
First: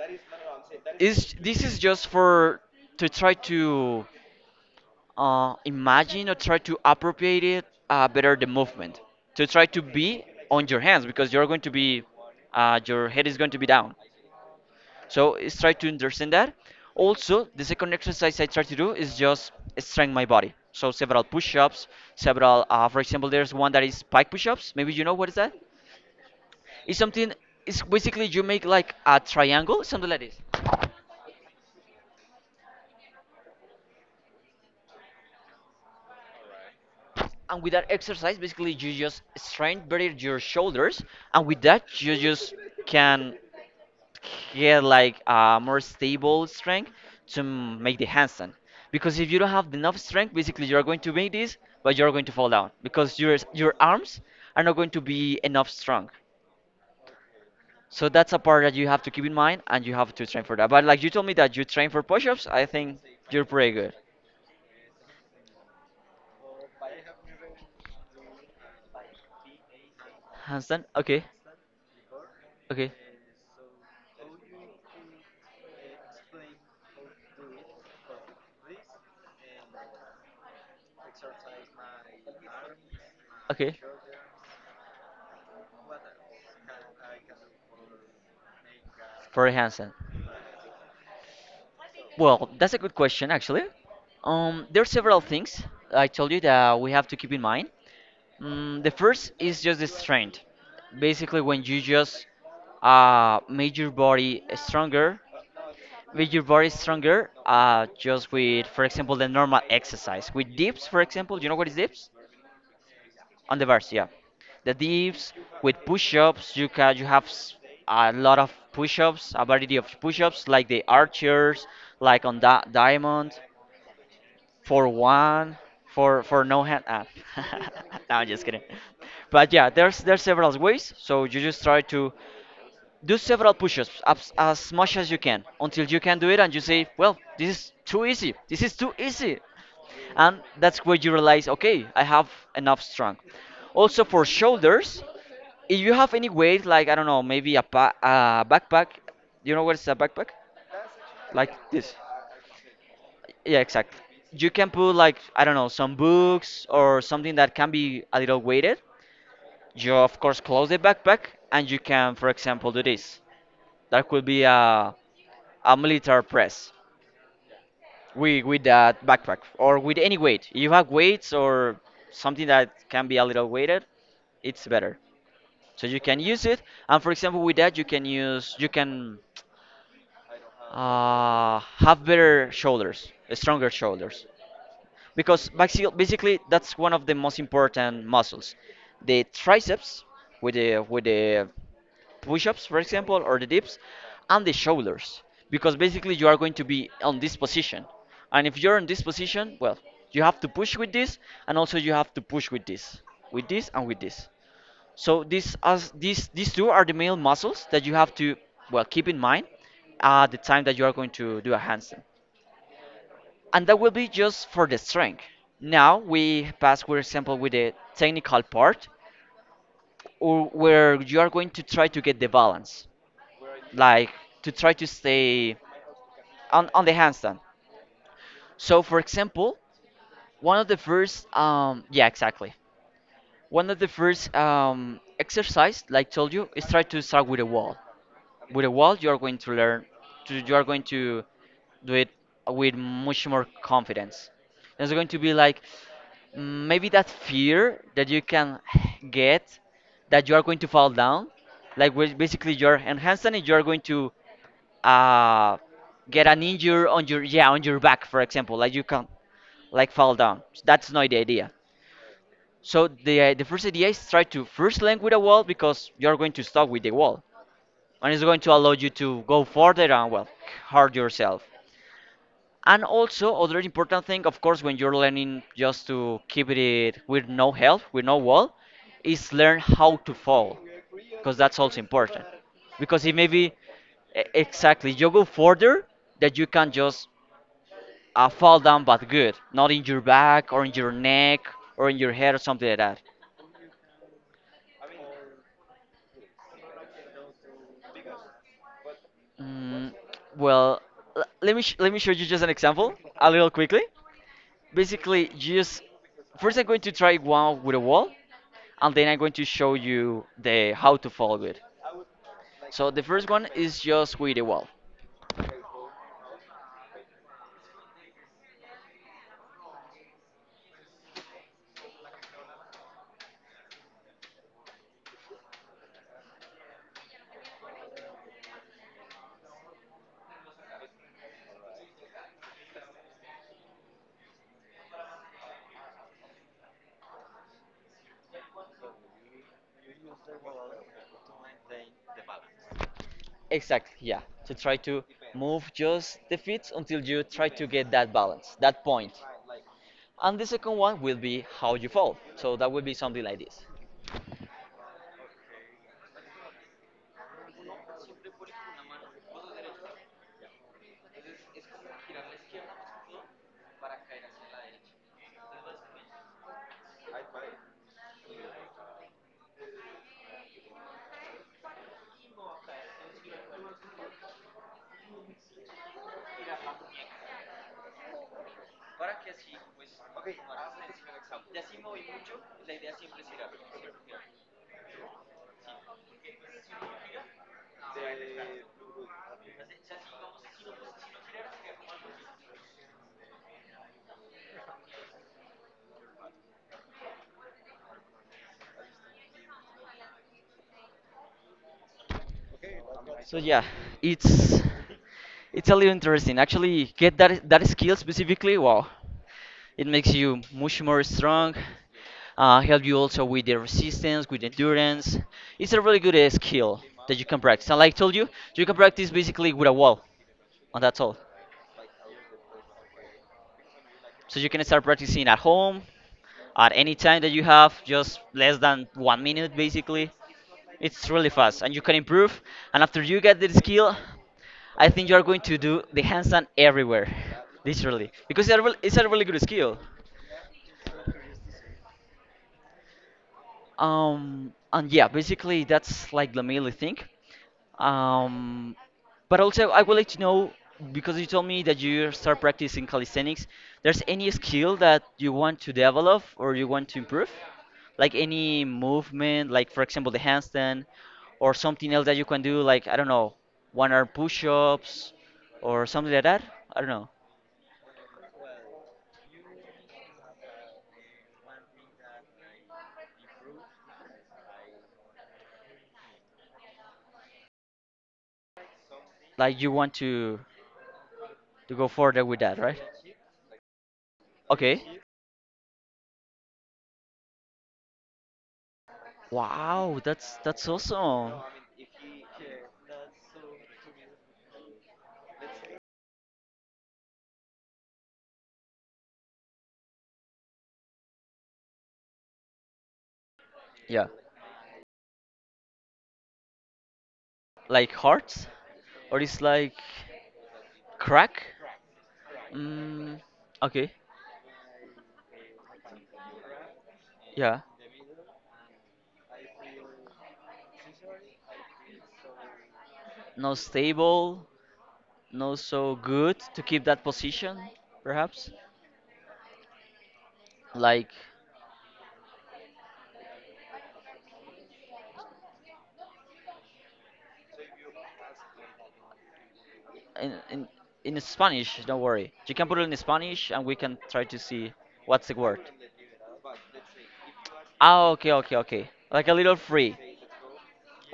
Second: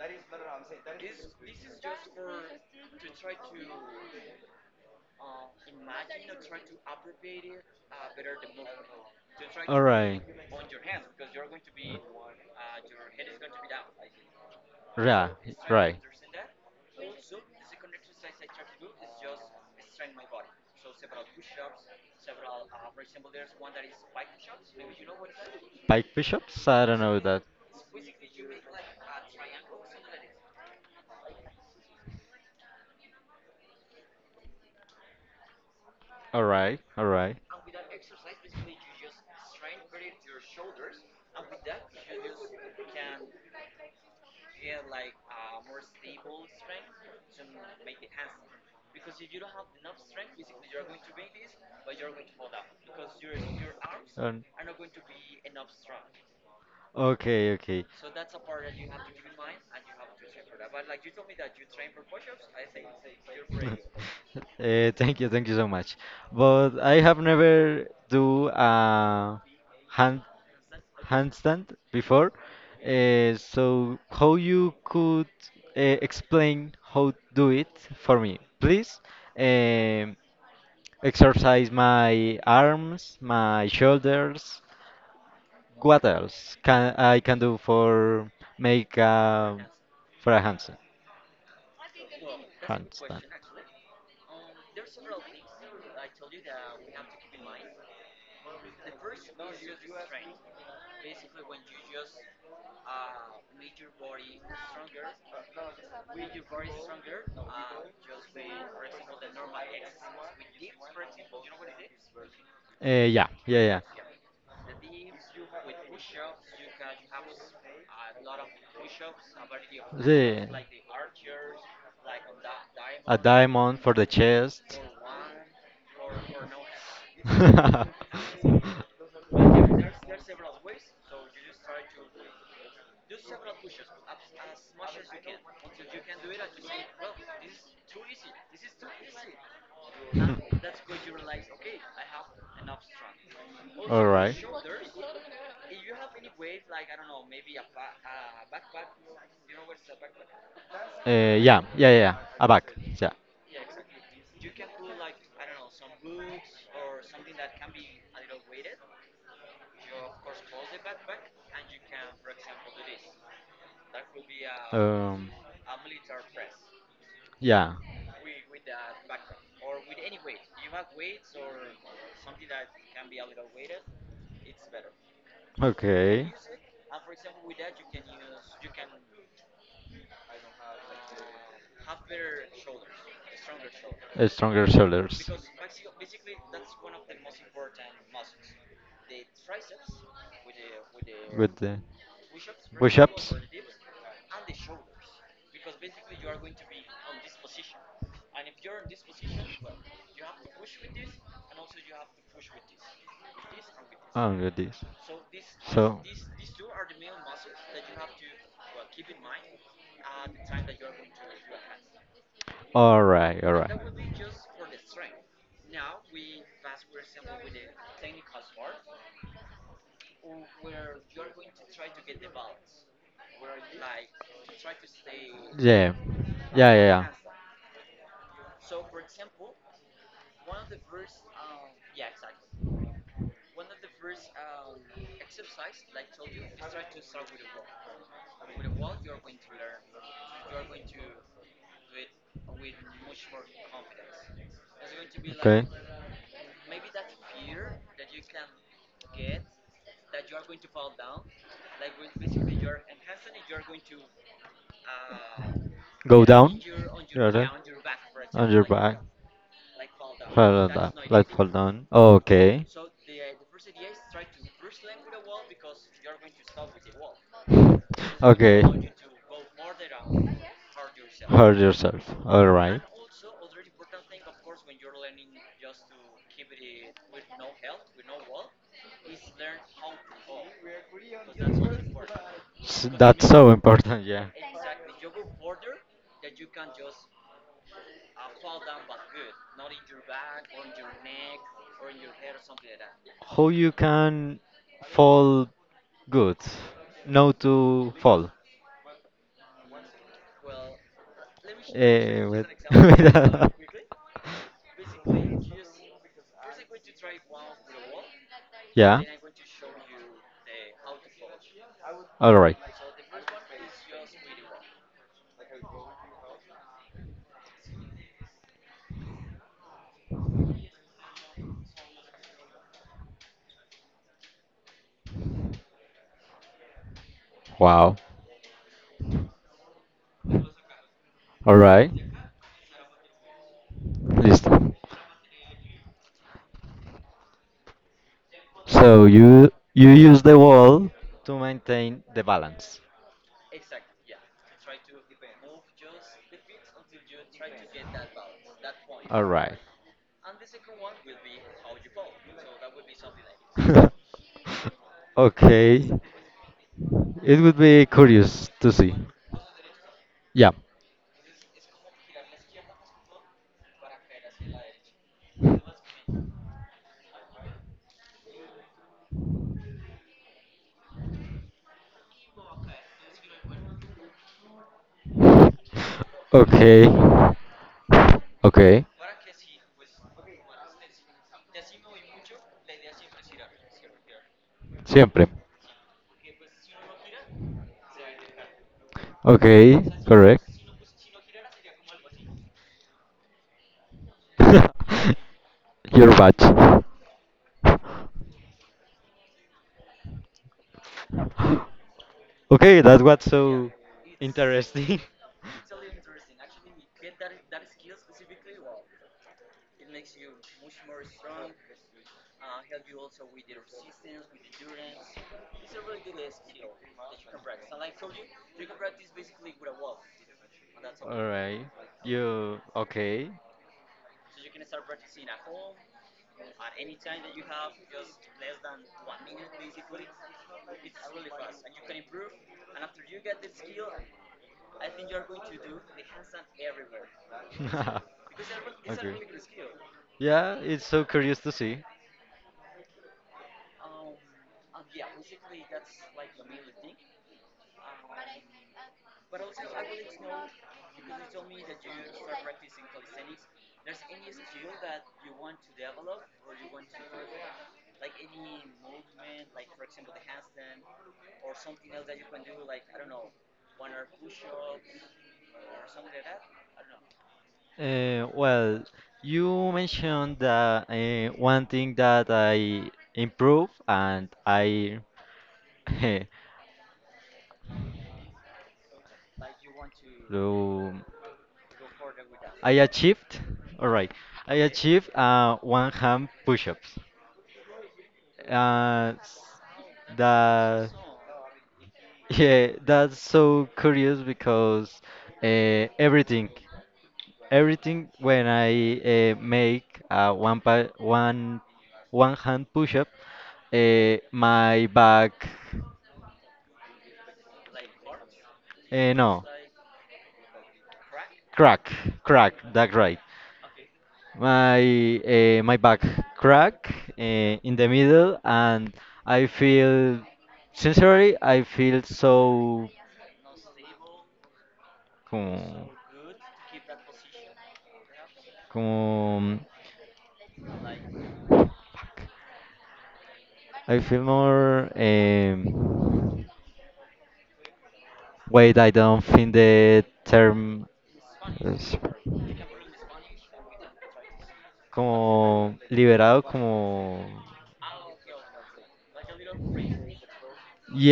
S1: Is this is just for to try to uh, imagine or try to appropriate it uh, better the movement to try to
S2: All right.
S1: be on your hands because you're going to be uh, your head is going to be down.
S2: Yeah.
S1: So it's try to
S2: Right.
S1: understand that. Also, the second exercise I try to do is just strengthen my body. So several push-ups, several. Uh, for example, there's one that is pike push-ups. Maybe you know what is that?
S2: Pike bishops? I don't
S1: It's
S2: know
S1: something.
S2: that.
S1: It's basically you make like a triangle, something like this.
S2: All right. All right.
S1: And with that exercise, basically you just strain better your shoulders, and with that you just can get like a more stable strength to m- make the handstand. Because if you don't have enough strength, basically you are going to make this, but you are going to fall down because your your arms
S2: Um,
S1: are not going to be enough strong.
S2: okay, okay.
S1: So that's a part that you have to keep in mind, and you have to train for that. But like you told me that you train for push-ups, I think you're pretty good.
S2: Eh, thank you, thank you so much. But I have never do a hand
S1: Handstand, okay,
S2: handstand before.
S1: okay.
S2: Uh, so how you could uh, explain how do it for me, please? Um Exercise my arms, my
S1: Okay.
S2: shoulders. What else can I can do for make
S1: For
S2: uh,
S1: Hansen.
S2: for a handstand?
S1: Well, that's a good
S2: Handstand.
S1: question actually. Um, there are several things I told you that we have to keep in mind. Mm, the first is just the strength. Basically, when you just uh, make your body stronger, make your body stronger uh, just with, for example, the normal exercise. With dips, for example, you know what is dips?
S2: Uh, yeah,
S1: On the
S2: yeah, yeah.
S1: bars, yeah. The dips with push-ups, you can you have s- a lot of push-ups, a variety of
S2: The,
S1: push-ups like the archers, like on that
S2: a
S1: diamond,
S2: diamond for the chest.
S1: for one, for for no hand. Ah. No, I'm just kidding. But yeah, there's there's several ways. So you just try to do several push-ups as, as much as you can until you can do it, and you say, well, this is too easy. This is too easy, and that's where you realize, okay, I have enough strength. Also
S2: All
S1: for
S2: right.
S1: shoulders, if you have any weight, like I don't know, maybe a, pa- a backpack. You know what's a backpack?
S2: Uh,
S1: Like
S2: yeah, yeah, yeah.
S1: this.
S2: Yeah. A back. Yeah.
S1: Yeah, exactly. You can put, like I don't know, some books or something that can be a little weighted. You of course close the backpack, and you can for example do this. That could be a,
S2: Um.
S1: a military press
S2: Yeah.
S1: with with that backpack, or with any weight. If you have weights or something that can be a little weighted, it's better. So you can
S2: Okay.
S1: use it, and for example, with that you can use you can uh, have better shoulders, stronger shoulders,
S2: A stronger shoulders.
S1: because basi- basically that's one of the most important muscles. The triceps with the with the
S2: Good day.
S1: push-ups, for
S2: Push
S1: example,
S2: ups.
S1: or the dips, and the shoulders, because basically you are going to be on this position, and if you're in this position, well, you have to push with this, and also you have to push with this, with this, and with this.
S2: Oh, good days.
S1: So these as
S2: So,
S1: these these two are the main muscles that you have to, well, keep in mind at the time that you are going to do a handstand.
S2: all right, all
S1: And that
S2: right.
S1: will be just for the strength. Now we pass, for example, with the technical part, or where you are going to try to get the balance, like to try to stay
S2: Yeah,
S1: on,
S2: yeah, yeah,
S1: on the
S2: yeah.
S1: handstand. So, for example, one of the first, um, yeah, exactly. One of the first um, exercise, like told you, is try to start with a wall. With a wall you are going to learn to, you are going to do it with much more confidence. There's going to be like, mm, maybe that fear that you can get, that you are going to fall down, like where basically you're enhanced and you're going to uh, get an
S2: Down.
S1: injury on your,
S2: You
S1: yeah, on your back, for example, like you can like fall down. That's not the idea.
S2: Down. Okay.
S1: So the the first idea is try to first link with a wall, because you're going to stop with the wall,
S2: It's going
S1: and it's going to allow you to go further and, well, hard
S2: yourself.
S1: yourself.
S2: Hurt yourself. Alright.
S1: And also other important thing, of course, when you're learning just to keep it with no help, with no wall, is learn how to fall, because that's also important.
S2: S- because you,
S1: Because it
S2: that's
S1: may
S2: know
S1: be,
S2: so
S1: e-
S2: important, yeah.
S1: exactly, you go further, that you can just uh, fall down, but good, not in your back or in your neck or in your head or something like that.
S2: How you can fall good? No to fall.
S1: mm, well, l- let me sh- let me show
S2: Eh,
S1: you just
S2: wait.
S1: an example a little quickly. Basically, just first I'm going to try one with a wall, and
S2: Yeah.
S1: then I'm going to show you the how to follow it.
S2: All right.
S1: So the first one is just with a wall.
S2: Wow. All right. Listo. So you you use the wall to maintain the balance.
S1: Exactly, yeah. To try to move just the feet until you try to get that balance, that point.
S2: All right.
S1: And the second one will be how you fall. So that will be something like this.
S2: Okay. It would be curious to see. Yeah. Okay. Okay. Siempre. Okay. Correct. Your batch. Okay, that's what's
S1: So yeah,
S2: so
S1: it's
S2: interesting.
S1: it's a little interesting. Actually, get that that skill specifically. Wow. It makes you much more strong, uh, help you also with the resistance, with endurance. It's a really good uh, skill that you can practice. And like I told you, you can practice basically with a wall, and that's all.
S2: All right. You okay?
S1: So you can start practicing at home, at any time that you have, just less than one minute basically. It's really fast, and you can improve. And after you get the skill, I think you are going to do the handstand everywhere, literally, because it's a, real- it's a
S2: Okay.
S1: really good skill.
S2: Yeah, it's so curious to see.
S1: Um, and yeah, basically that's like the mainly thing. Um, but also I would like to know, because you told me that you start practicing calisthenics, there's any skill that you want to develop or you want to improve? Like any movement, like for example the handstand, or something else that you can do, like I don't know, one arm push-ups or something like that? I don't know.
S2: Uh, well, you mentioned that uh, one thing that I improve, and I
S1: Like you want to
S2: so
S1: to go further with that,
S2: I
S1: right?
S2: achieved. All right, I
S1: Okay.
S2: achieved uh, one hand push-ups. Uh, s-
S1: Wow, that's that's
S2: that,
S1: awesome.
S2: yeah, that's so curious because uh, everything. Everything when I uh, make uh, one pa one one hand push up,
S1: Yeah,
S2: uh, my back
S1: like hearts,
S2: uh,
S1: or it's
S2: no,
S1: like crack.
S2: crack, crack, that's right.
S1: mm, okay.
S2: My uh, my back crack uh,
S1: Yeah,
S2: in the middle, and I feel, sincerely I feel so,
S1: not stable, not
S2: como,
S1: so good to keep that position perhaps.
S2: como,
S1: Like
S2: I feel more, um, wait, I don't think the
S1: in, in
S2: term
S1: in spanish,
S2: is,
S1: don't worry, you can put it in spanish and we can try to see what's the word.
S2: como liberado, como.
S1: Ah, okay okay okay, like a little free.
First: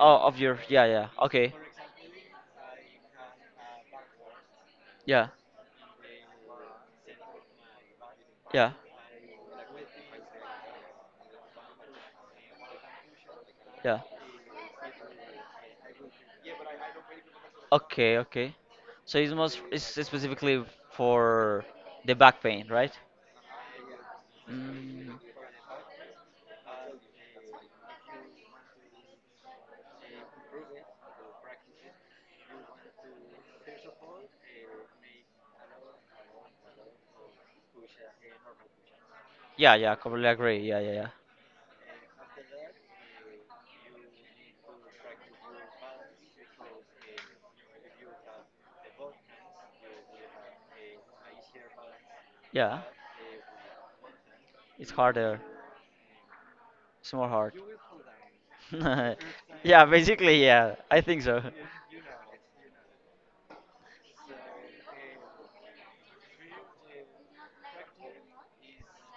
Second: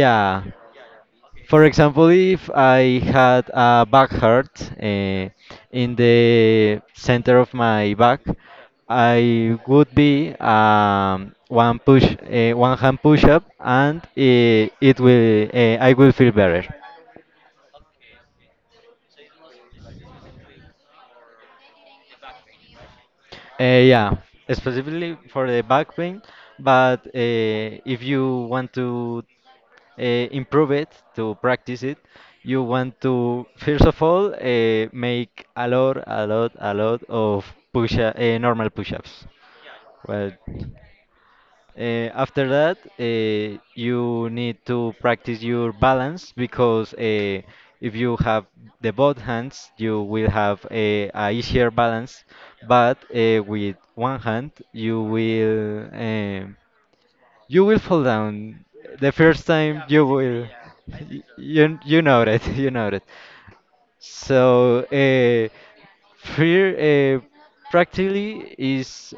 S1: Oh, of your, yeah, yeah, okay.
S2: For example, if I had a back hurt
S1: Yeah,
S2: eh, in the center of my back,
S1: yeah,
S2: I would be um, one push, uh, one hand push up,
S1: yeah.
S2: and eh, it will, eh, I will feel better.
S1: Okay, okay. So it's most it's specifically for the back pain, right?
S2: Uh, yeah, specifically
S1: Mm,
S2: for the back pain. But uh, if you want to uh, improve it, to practice it, you want to first of all uh, make a lot, a lot, a lot of push uh, normal push-ups.
S1: yeah, yeah, completely
S2: Well,
S1: agree. Yeah, yeah, yeah.
S2: uh, after that, uh, you need to practice your balance because uh, if you have the both hands, you will have a, a easier balance.
S1: Yeah,
S2: But uh, with one hand,
S1: it's
S2: you
S1: harder.
S2: will. Um
S1: It's more hard.
S2: you will fall down the first time.
S1: Yeah,
S2: You will.
S1: basically, yeah. I
S2: y-
S1: think so.
S2: You you know it. You know it. So uh, fear uh, practically is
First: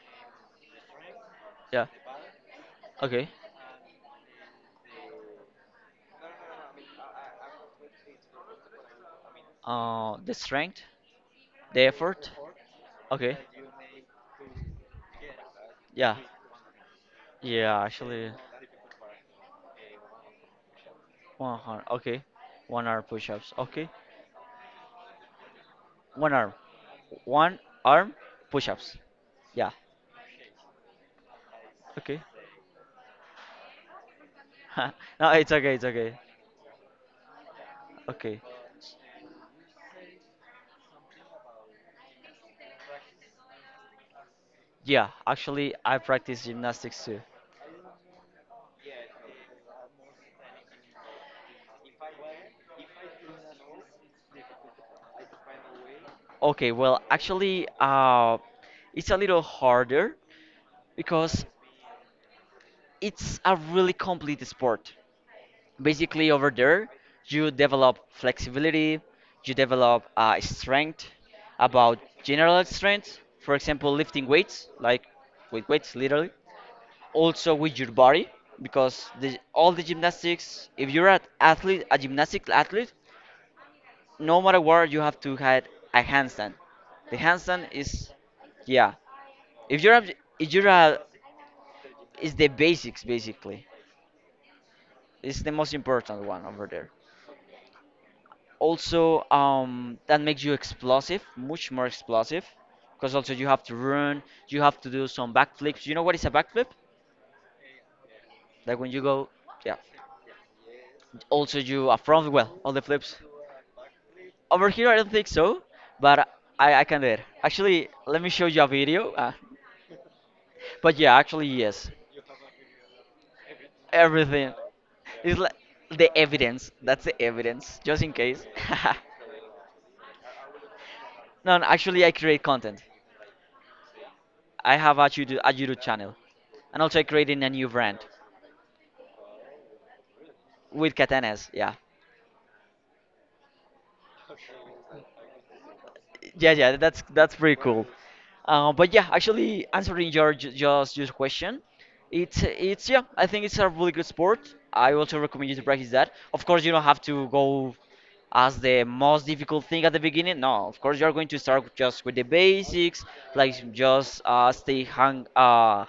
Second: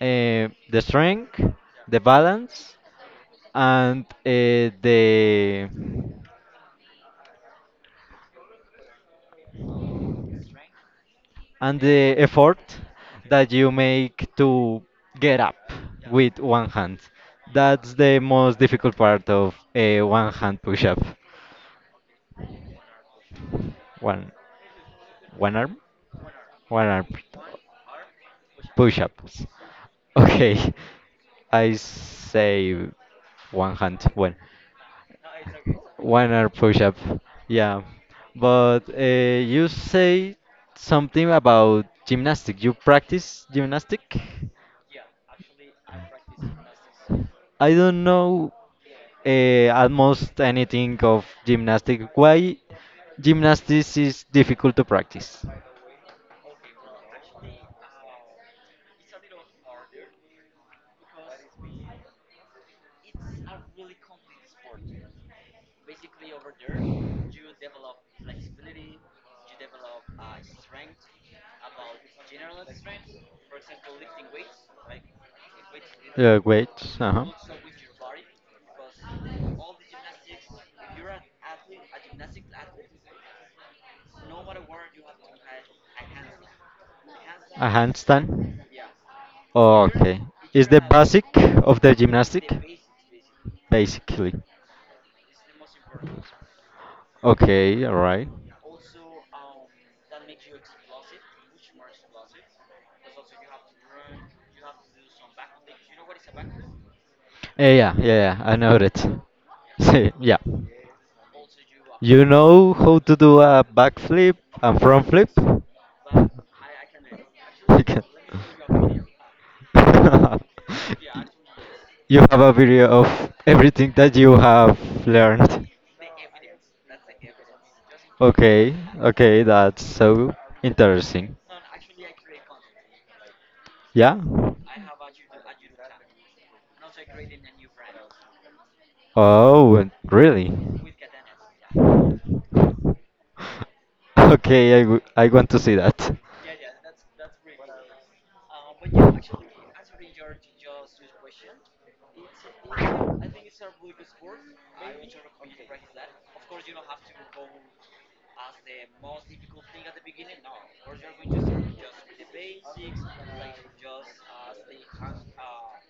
S2: uh, the strength,
S1: Yeah.
S2: the balance,
S1: Okay.
S2: and uh, the
S1: Uh, the strength,
S2: and
S1: the
S2: the
S1: effort.
S2: effort
S1: Okay.
S2: that you make to get up
S1: Yeah.
S2: with one hand.
S1: Yeah,
S2: That's the
S1: actually,
S2: most difficult part of a one hand push up.
S1: one arm. Okay. One arm push-ups. Okay.
S2: One one arm,
S1: One arm.
S2: one arm.
S1: One arm push-up.
S2: Push ups.
S1: Yeah.
S2: Okay, I
S1: Okay.
S2: say one hand, one,
S1: No, it's okay, it's okay.
S2: one arm push up. Yeah,
S1: Okay.
S2: but uh, you say something about gymnastic. You practice gymnastic?
S1: Yeah, actually, I practice gymnastics too.
S2: I don't know uh, almost anything of gymnastic. Why gymnastics is difficult to practice?
S1: Okay, well, actually, uh, it's a little harder because it's a really complete sport. Basically, over there, you develop flexibility, you develop uh, strength, about general strength, for example, lifting weights, like with weights, literally.
S2: Yeah, body, weights. But
S1: Also with your body, because the, all the gymnastics, if you're an athlete, a gymnastic athlete, no matter where, you have to have a handstand. The
S2: handstand, the handstand, A
S1: handstand
S2: is
S1: is,
S2: handstand.
S1: yeah. If
S2: Oh,
S1: you're a, if you're a,
S2: basic of the, it's
S1: is the
S2: the.
S1: basics basically.
S2: Basically.
S1: It's the most important one over there.
S2: Okay, alright.
S1: Also, um, that makes you explosive, much more explosive, because also you have to run, you have to do some backflips. You know what is a backflip?
S2: Eh, yeah, yeah, yeah, I know
S1: Like when
S2: that.
S1: you go, yeah.
S2: Yeah, yeah.
S1: Also, you a
S2: You
S1: front, well,
S2: know
S1: all the
S2: how to
S1: flips.
S2: do a backflip
S1: Over
S2: and
S1: here, I
S2: front
S1: don't think
S2: flip?
S1: so, but I, I can do it. Actually, let me show you a video. Uh, but yeah, actually, yes.
S2: You have a video of everything that you
S1: Everything.
S2: have
S1: It's like
S2: learned.
S1: the evidence. That's the evidence, just in case.
S2: Okay, okay, that's so interesting.
S1: no, no, actually, I create content.
S2: Yeah?
S1: I have a YouTube, a YouTube channel, and also I creating a new brand
S2: Oh, really?
S1: with katanas. Yeah,
S2: Okay, I, w- I want to see that.
S1: yeah, yeah, that's that's pretty cool. Uh, but yeah, actually answering your ju- just just question, it's it's yeah, I think it's a really good sport. I also recommend you to practice that. Of course, you don't have to go as the most difficult thing at the beginning. No, of course you're going to start with- just with the basics, like just uh, stay hang uh,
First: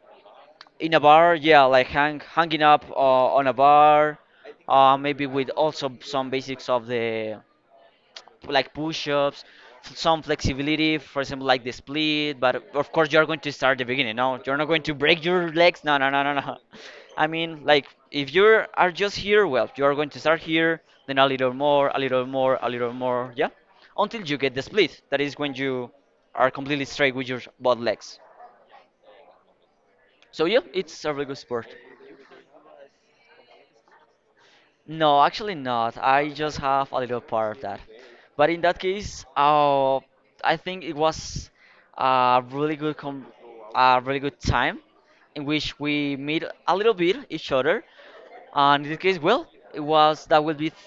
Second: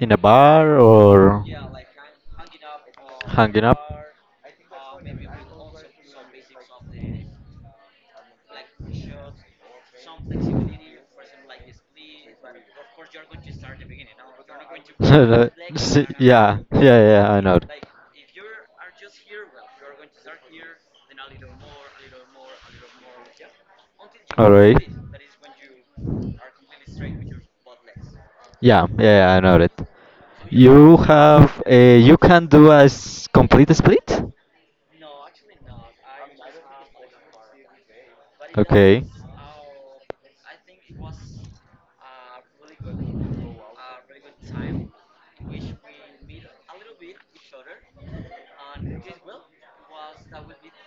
S2: In a bar
S1: in a bar.
S2: or
S1: Yeah, like hang hanging up uh, on a
S2: hanging up?
S1: bar. Uh, maybe with also some basics of the, like push-ups, s- some flexibility, for example, like the split. But of course, you're going to start the beginning. No, you're not going to break
S2: No,
S1: your legs. No,
S2: see-
S1: no, no, no, no.
S2: yeah, yeah,
S1: I
S2: yeah, I know.
S1: mean, like if you are just here, well, you are going to start here, then a little more, a little more, a little more, yeah, until you
S2: All
S1: get the
S2: right.
S1: split. That is when you are completely straight with your both legs.
S2: Yeah, yeah, yeah, I know it.
S1: So yeah,
S2: You
S1: it's a really good
S2: have
S1: sport.
S2: uh, you can do a s- complete split?
S1: No, actually not. I just have a little part of that. But in that
S2: Okay.
S1: case, uh, I think it was a really good com, a really good time in which we meet a little bit each other. And in this case, well, it was that will be th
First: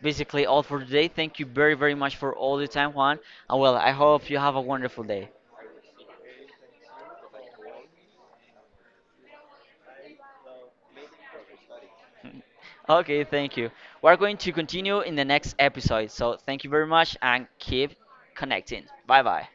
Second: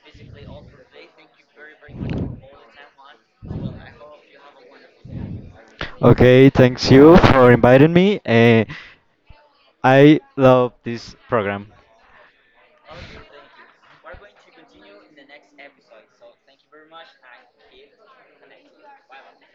S1: basically all for today. Thank you very, very much for all the time, Juan. And well, I hope you have a wonderful day.
S2: Okay, thanks you for inviting me. Uh, I love this program.
S1: Okay, thank you. We're going to continue in the next episode. So thank you very much and keep connecting. Bye bye.